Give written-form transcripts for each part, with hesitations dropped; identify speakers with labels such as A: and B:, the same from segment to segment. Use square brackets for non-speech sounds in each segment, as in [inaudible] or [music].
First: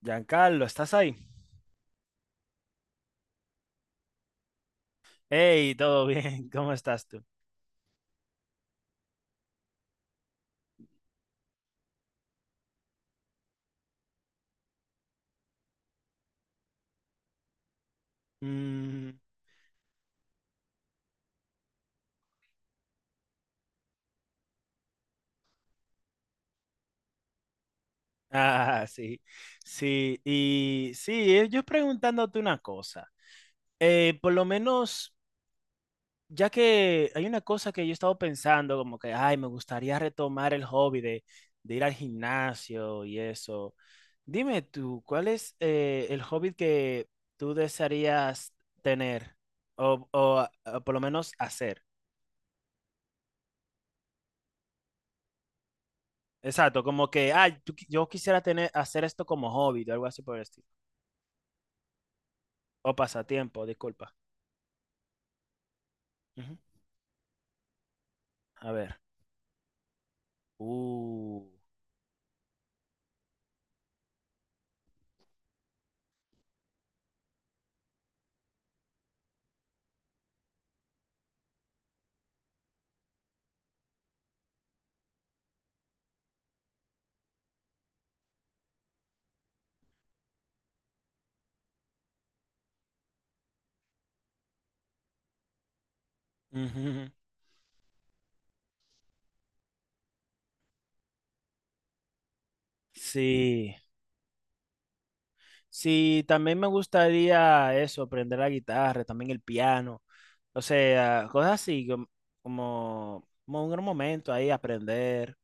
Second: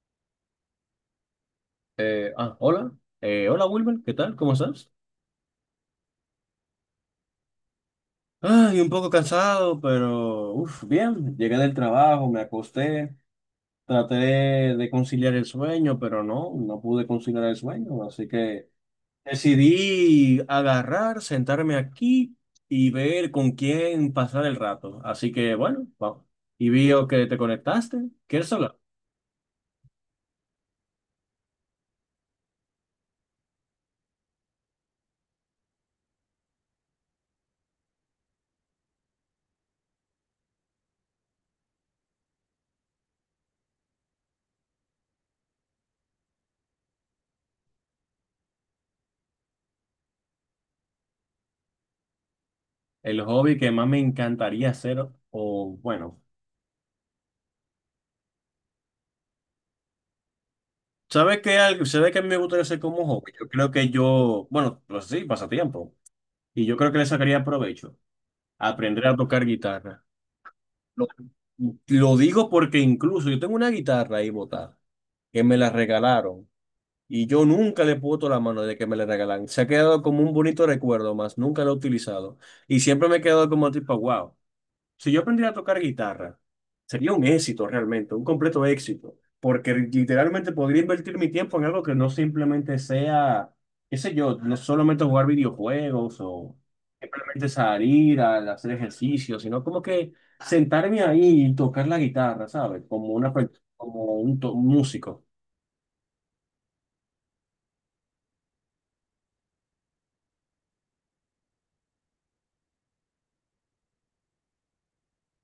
A: Giancarlo, ¿estás ahí?
B: Hola. Hola Wilmer, ¿qué tal? ¿Cómo estás?
A: Hey, todo bien, [laughs] ¿cómo estás tú?
B: Ay, un poco cansado, pero uf, bien. Llegué del trabajo, me acosté, traté de conciliar el sueño, pero no pude conciliar el sueño. Así que
A: Mm,
B: decidí agarrar, sentarme aquí y ver con quién pasar el rato. Así que bueno, vamos. Y vio que te conectaste. ¿Quieres hablar?
A: ah, sí, sí, y sí, yo preguntándote una cosa, por lo menos, ya que hay una cosa que yo he estado pensando, como que, ay, me gustaría retomar el hobby de ir al gimnasio y eso, dime tú, ¿cuál es el hobby que tú desearías tener o, por lo menos hacer?
B: El hobby que más me encantaría hacer, o bueno.
A: Exacto, como que, yo quisiera tener, hacer esto como hobby o algo así por el estilo.
B: ¿Sabes qué? ¿Sabes qué a mí me gustaría hacer
A: O
B: como hobby? Yo
A: pasatiempo,
B: creo que
A: disculpa.
B: yo, bueno, pues sí, pasatiempo.
A: Ujú.
B: Y yo creo que le sacaría provecho.
A: A ver.
B: Aprender a tocar guitarra. Lo,
A: Uh.
B: lo digo porque incluso yo tengo una guitarra ahí botada, que me la regalaron. Y yo nunca le puedo la mano de que me la regalan. Se ha quedado como un bonito recuerdo más, nunca lo he utilizado. Y siempre me he quedado como tipo, wow. Si yo aprendiera a tocar guitarra, sería un éxito realmente, un completo éxito, porque literalmente podría invertir mi tiempo en algo que no simplemente sea, qué sé yo, no solamente jugar videojuegos o
A: Ujú.
B: simplemente salir a hacer ejercicio, sino como que sentarme ahí y tocar la guitarra, ¿sabes? Como una,
A: Sí.
B: como un, un músico,
A: Sí, también me gustaría eso, aprender la guitarra, también el piano. O sea, cosas así como un gran momento ahí, aprender.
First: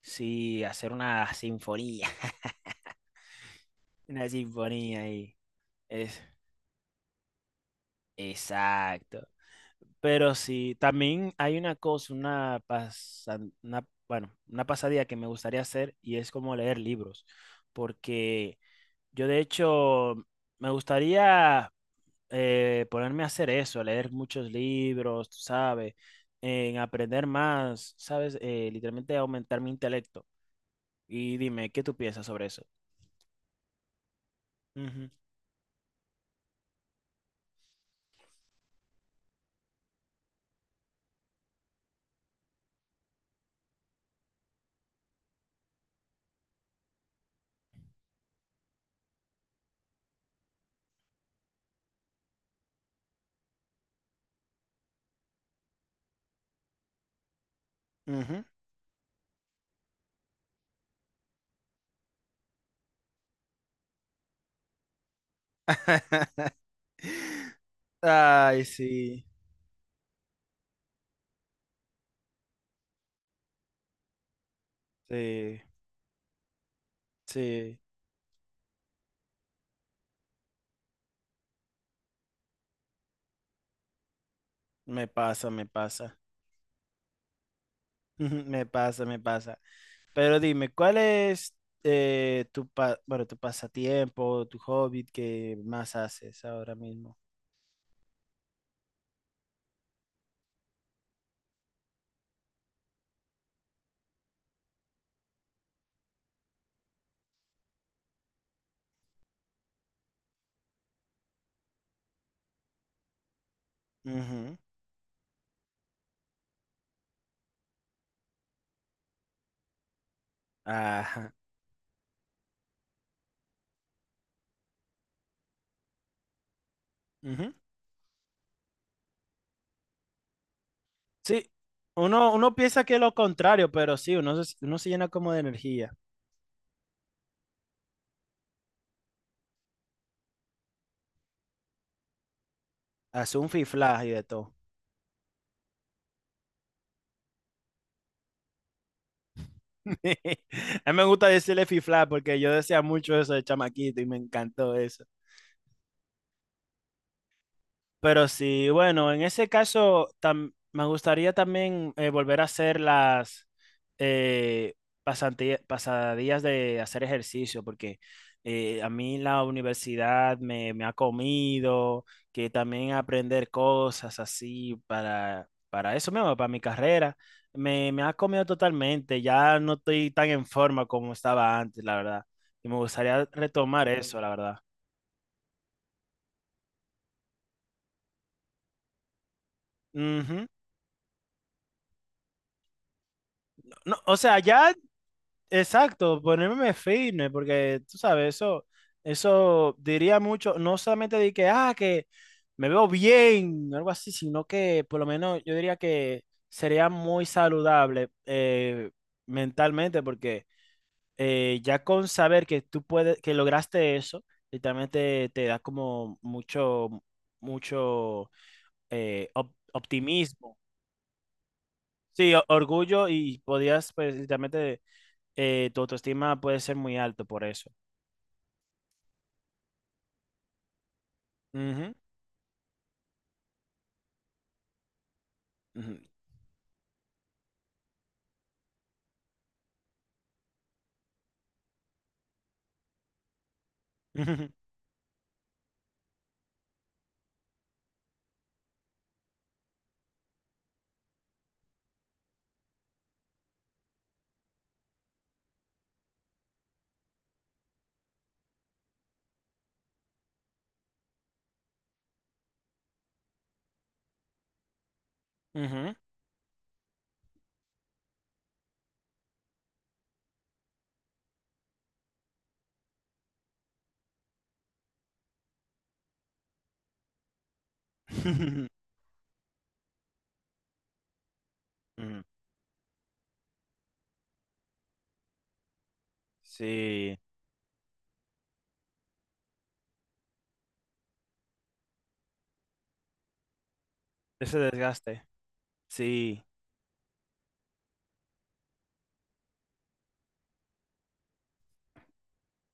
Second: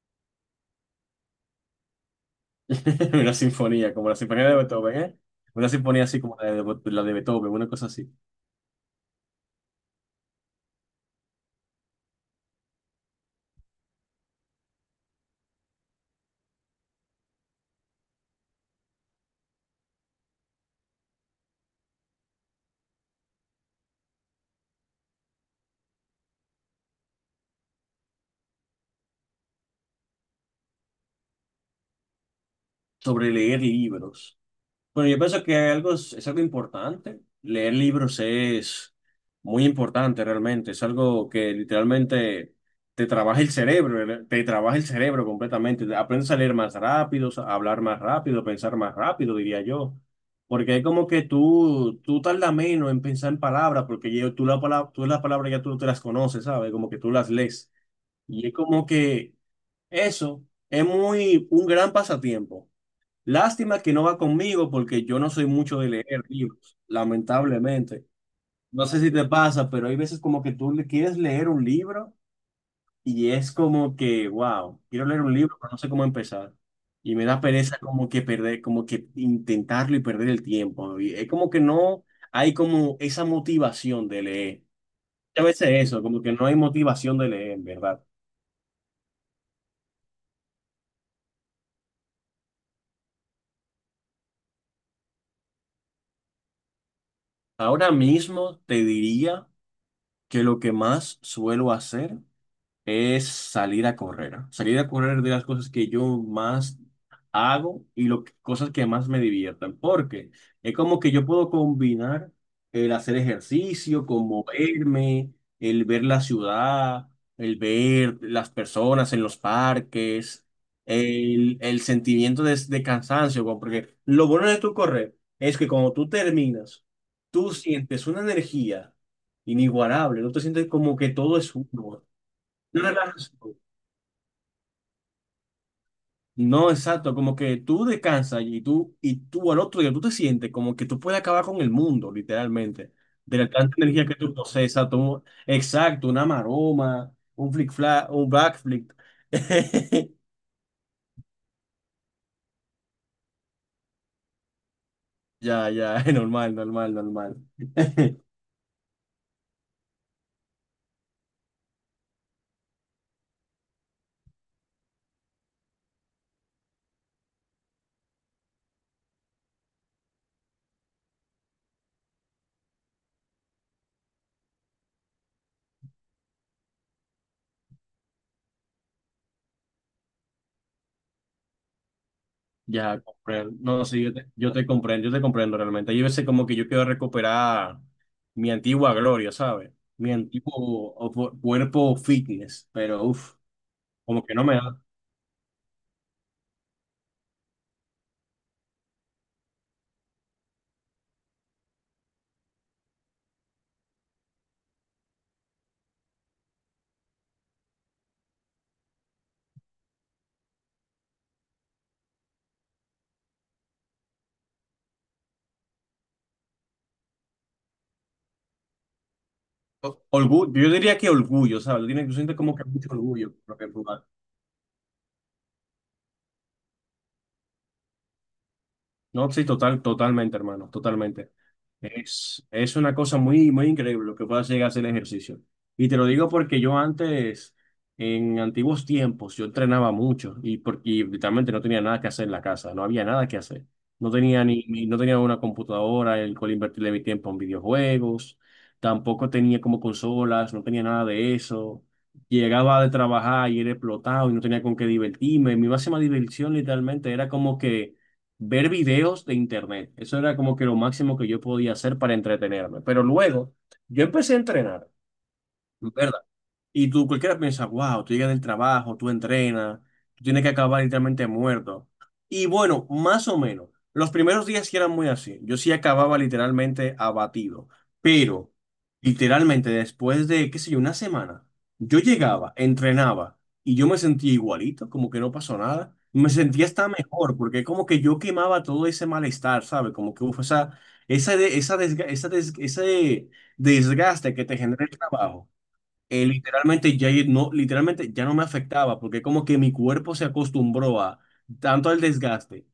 A: Sí, hacer una sinfonía. [laughs]
B: [laughs] una sinfonía, como la
A: Una
B: sinfonía de Beethoven,
A: sinfonía
B: ¿eh?
A: ahí.
B: Una sinfonía así
A: Es,
B: como la de Beethoven, una cosa así,
A: exacto. Pero sí, también hay una cosa, bueno, una pasadía que me gustaría hacer y es como leer libros, porque yo de hecho me gustaría ponerme a hacer eso, leer muchos libros, tú ¿sabes? En aprender más, ¿sabes? Literalmente aumentar mi intelecto. Y dime, ¿qué tú piensas sobre eso?
B: sobre leer libros. Bueno, yo pienso que algo es algo importante. Leer libros es muy importante realmente. Es algo que literalmente te trabaja el cerebro, ¿verdad? Te trabaja el cerebro completamente. Aprendes a leer más rápido, a hablar más rápido, pensar más rápido, diría yo. Porque es como que tú tardas menos en pensar en palabras, porque tú la palabra, tú las palabras ya tú te las conoces, ¿sabes? Como que tú las lees.
A: Ujú, ujú.
B: Y es como que eso es muy un gran pasatiempo. Lástima que no va conmigo porque yo no soy mucho de leer
A: [laughs]
B: libros, lamentablemente.
A: Ay,
B: No sé si te
A: sí,
B: pasa, pero hay veces como que tú le quieres leer un libro y es como que, wow, quiero leer un libro,
A: sí,
B: pero no sé cómo empezar. Y me da pereza
A: sí,
B: como que perder, como que intentarlo y perder el tiempo. Y es como que no hay como esa motivación de leer.
A: me
B: A
A: pasa, me
B: veces eso,
A: pasa.
B: como que no hay motivación de leer, en verdad.
A: Ujú, me pasa, me pasa. Pero dime, ¿cuál es bueno, tu pasatiempo, tu hobby que más haces ahora mismo?
B: Ahora mismo te diría que lo que más suelo hacer es salir a correr. ¿Ah? Salir a correr de las cosas que yo más hago y cosas que más me diviertan, porque es como que yo puedo combinar el hacer ejercicio, con
A: Ujú,
B: moverme, el ver la ciudad, el ver las personas en los parques,
A: ajá.
B: el sentimiento de cansancio, porque lo bueno de tu correr es que cuando tú terminas, tú
A: Ujú.
B: sientes una energía inigualable, no te sientes como que todo
A: Sí,
B: es uno.
A: uno
B: No
A: piensa que es lo
B: relajas.
A: contrario, pero sí, uno se llena como de energía.
B: No, exacto, como que tú descansas y tú al otro día tú te sientes como que tú puedes acabar con el mundo, literalmente, de
A: Hace un
B: la tanta
A: fifla
B: energía
A: y
B: que
A: de
B: tú
A: todo.
B: procesas, exacto, una maroma, un un backflip. [laughs]
A: [laughs] A mí me gusta decirle fifla porque yo decía mucho eso de chamaquito y me encantó eso.
B: Ya, ya, [laughs] normal, normal, normal. [laughs]
A: Pero sí, bueno, en ese caso me gustaría también volver a hacer las eh, pasadías de hacer ejercicio, porque a mí la universidad me ha comido, que también aprender cosas así para eso mismo, para mi carrera, me ha comido totalmente, ya no estoy tan en forma como estaba antes, la verdad. Y me
B: Ya,
A: gustaría
B: comprendo. No,
A: retomar
B: sí,
A: eso, la verdad.
B: yo te comprendo realmente. Yo a veces como que yo quiero recuperar mi antigua gloria, ¿sabes? Mi
A: Ujú.
B: antiguo o cuerpo fitness, pero uff,
A: No, o
B: como que
A: sea,
B: no me
A: ya.
B: da.
A: Exacto, ponerme firme, porque tú sabes, eso diría mucho, no solamente de que, que me veo bien, algo así, sino que por lo menos yo diría que sería muy saludable mentalmente, porque ya con saber que tú puedes, que lograste eso, literalmente te da como mucho, mucho
B: Orgullo,
A: optimismo.
B: yo diría que orgullo, ¿sabes? Tú
A: Sí,
B: sientes como que mucho
A: orgullo
B: orgullo
A: y
B: por lo que tú
A: podías,
B: haces.
A: pues, literalmente tu autoestima puede ser muy alto por eso.
B: No, sí, total, totalmente, hermano, totalmente.
A: Ujú,
B: Es una cosa muy, muy increíble lo que puedas llegar a hacer el ejercicio. Y te lo
A: ujú,
B: digo porque yo antes, en antiguos tiempos, yo entrenaba mucho y, porque y literalmente no tenía nada que hacer en la casa, no había nada que hacer. No tenía
A: ujú,
B: no tenía una computadora el cual invertirle mi tiempo en videojuegos, tampoco tenía como consolas, no tenía nada de eso. Llegaba de trabajar y era explotado y no tenía con qué divertirme. Mi máxima diversión literalmente era como que ver videos de internet. Eso era como que lo máximo que yo podía hacer para entretenerme. Pero luego yo empecé a entrenar,
A: ujú,
B: ¿verdad? Y tú, cualquiera piensa, wow, tú llegas del trabajo, tú entrenas, tú tienes que acabar literalmente muerto. Y bueno, más o menos. Los primeros días sí eran muy así. Yo sí acababa literalmente abatido.
A: [laughs]
B: Pero,
A: ujú.
B: literalmente, después de, qué sé yo, una semana, yo llegaba, entrenaba y yo me sentía igualito, como que no pasó nada. Me sentía hasta
A: Sí,
B: mejor, porque como que yo quemaba todo ese malestar, ¿sabes? Como que, uf, esa, de- esa, desga- esa des- ese desgaste que te
A: ese
B: genera el
A: desgaste.
B: trabajo
A: Sí,
B: literalmente ya no me afectaba porque como que mi cuerpo se acostumbró a tanto al desgaste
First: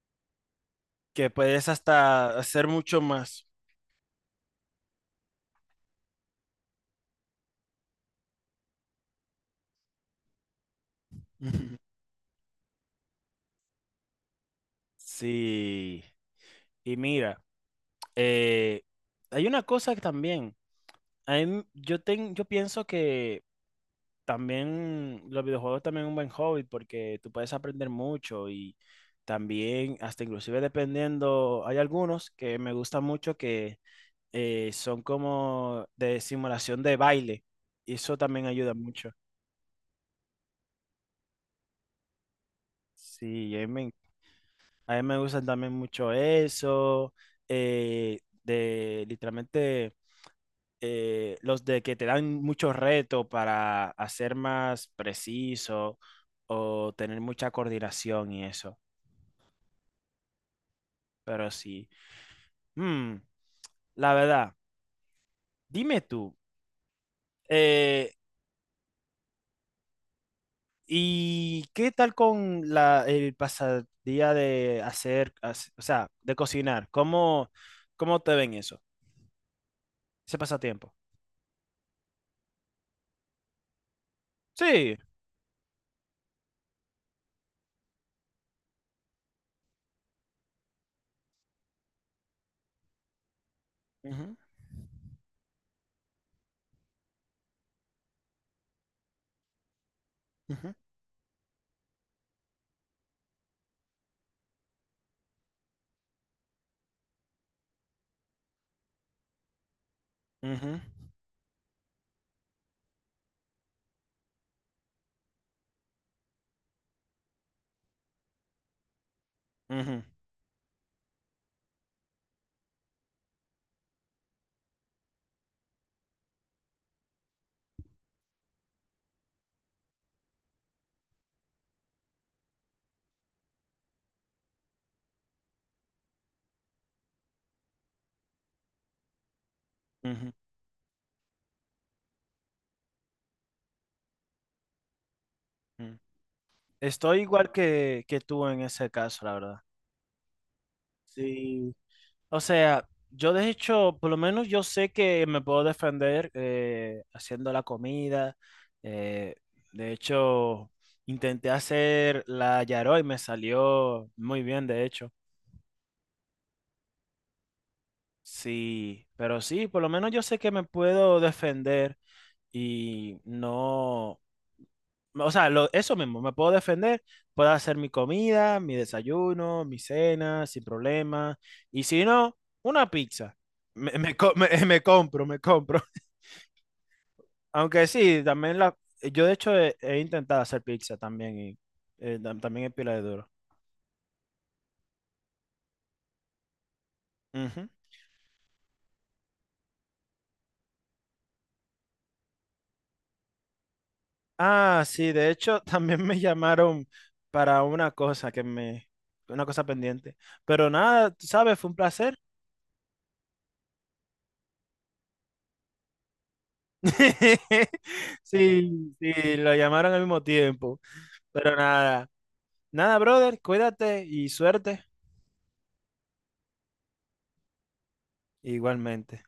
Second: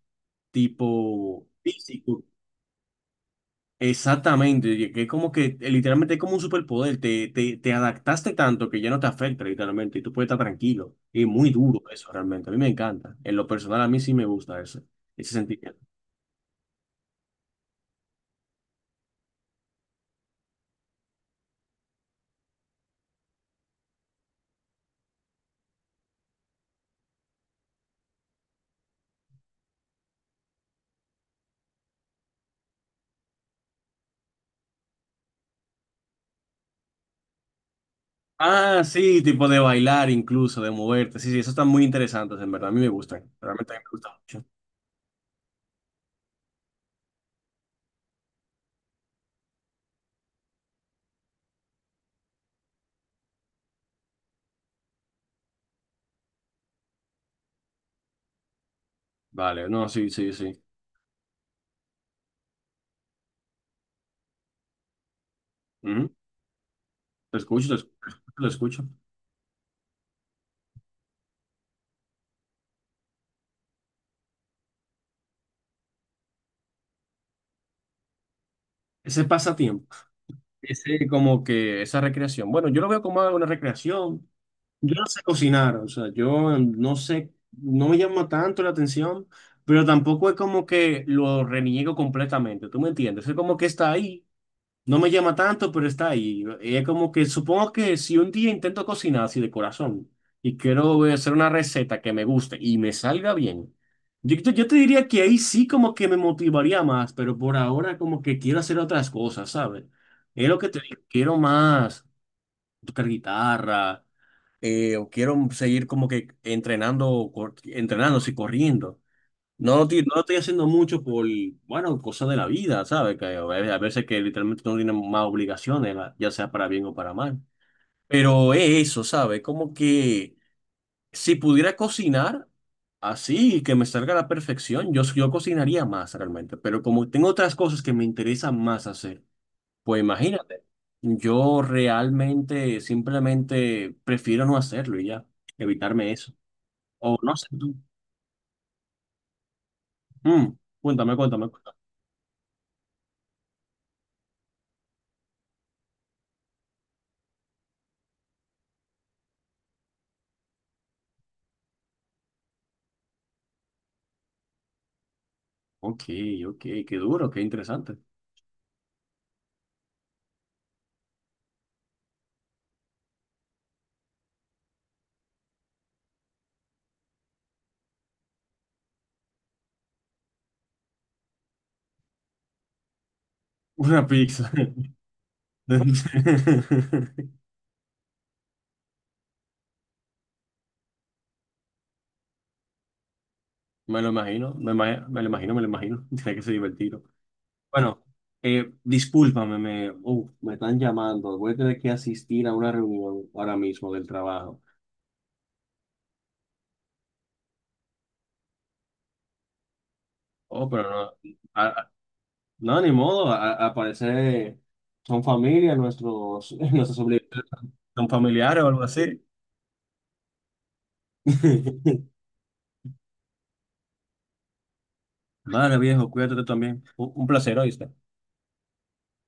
A: que
B: tipo
A: puedes
B: físico.
A: hasta hacer mucho más.
B: Exactamente, y que es como que literalmente es como un superpoder, te adaptaste tanto que ya no te afecta literalmente y tú puedes estar tranquilo. Es muy
A: Ujú.
B: duro eso realmente, a mí me encanta. En lo personal a mí sí me gusta eso, ese sentimiento.
A: Sí, y mira, eh, hay una cosa que también, a mí- yo, ten- yo pienso que también los videojuegos también es un buen hobby porque tú puedes aprender mucho y también, hasta inclusive dependiendo, hay algunos que me gustan mucho que son como de simulación de baile. Y eso también ayuda
B: Ah,
A: mucho.
B: sí, tipo de bailar incluso, de moverte. Sí, sí, eso están muy interesantes, en verdad. A mí me gustan.
A: Sí,
B: Realmente a mí me gusta mucho.
A: a mí me gustan también mucho eso, de literalmente los de que te dan muchos retos para hacer más preciso o tener mucha coordinación y eso.
B: Vale, no, sí, sí, sí.
A: Pero sí, Mm, la verdad, dime
B: Ujú.
A: tú,
B: Lo escucho, lo escucho,
A: eh,
B: lo escucho.
A: ¿y qué tal con el pasadía de hacer, o sea, de cocinar? ¿Cómo te ven eso?
B: Ese pasatiempo,
A: Ese pasatiempo.
B: ese como que esa recreación. Bueno, yo lo veo como una recreación.
A: Sí.
B: Yo no sé cocinar, o sea, yo no sé, no me llama tanto la atención, pero tampoco es como que lo reniego completamente, ¿tú me entiendes? Es como que está ahí.
A: Ujú,
B: No me llama tanto, pero está ahí. Es como que supongo que si un día intento cocinar así de corazón y
A: ujú,
B: quiero hacer una receta que me guste y me salga bien, yo te diría que ahí sí como que me motivaría más, pero por ahora como que quiero hacer otras cosas, ¿sabes? Es lo que
A: ujú,
B: te digo, quiero más tocar guitarra o quiero seguir como que entrenando, entrenando, sí, corriendo. No, tío,
A: ujú,
B: no lo estoy haciendo mucho por, bueno, cosas de la vida, ¿sabes? Que a veces que literalmente no tienen más obligaciones, ya sea para bien o para mal. Pero es eso, ¿sabes? Como que si pudiera cocinar así, que me salga a la perfección, yo cocinaría más realmente. Pero como tengo otras cosas que me interesan más hacer, pues
A: ujú,
B: imagínate, yo realmente simplemente prefiero no hacerlo y ya,
A: ujú.
B: evitarme eso. O
A: Estoy
B: no sé
A: igual
B: tú.
A: que tú en ese caso, la verdad.
B: Mm, cuéntame, cuéntame.
A: Sí, o sea, yo de hecho, por lo menos yo sé que me puedo defender haciendo la comida. eh, de hecho, intenté hacer la yaró y me salió muy bien, de hecho.
B: Ok, ok, qué duro, qué interesante.
A: Sí, pero sí, por lo menos yo sé que me puedo defender y no, o sea, eso mismo, me puedo defender, puedo hacer mi comida, mi desayuno, mi cena, sin problema. Y si no, una pizza.
B: Una pizza.
A: [laughs] Me compro, me compro. [laughs]
B: [laughs]
A: Aunque sí, también yo de hecho he intentado hacer pizza también y también es pila de duro.
B: Me lo imagino, me lo imagino, me lo imagino. [laughs] Tiene que ser divertido.
A: Ujú.
B: Bueno, discúlpame, me están llamando. Voy a tener que asistir a una reunión ahora mismo del trabajo.
A: Ah, sí, de hecho, [laughs] también me llamaron para una cosa una cosa pendiente. Pero
B: Oh, pero
A: nada,
B: no,
A: tú sabes,
B: a-
A: fue un
B: a-
A: placer.
B: no, ni modo. Al parecer son familia, nuestros, [laughs] nuestros obligaciones
A: [laughs]
B: son familiares o algo
A: Sí,
B: así.
A: sí, lo llamaron al mismo tiempo. Pero
B: [laughs]
A: nada, nada, brother, cuídate y suerte
B: Vale, viejo, cuídate tú también. Un placer, hoy
A: igualmente.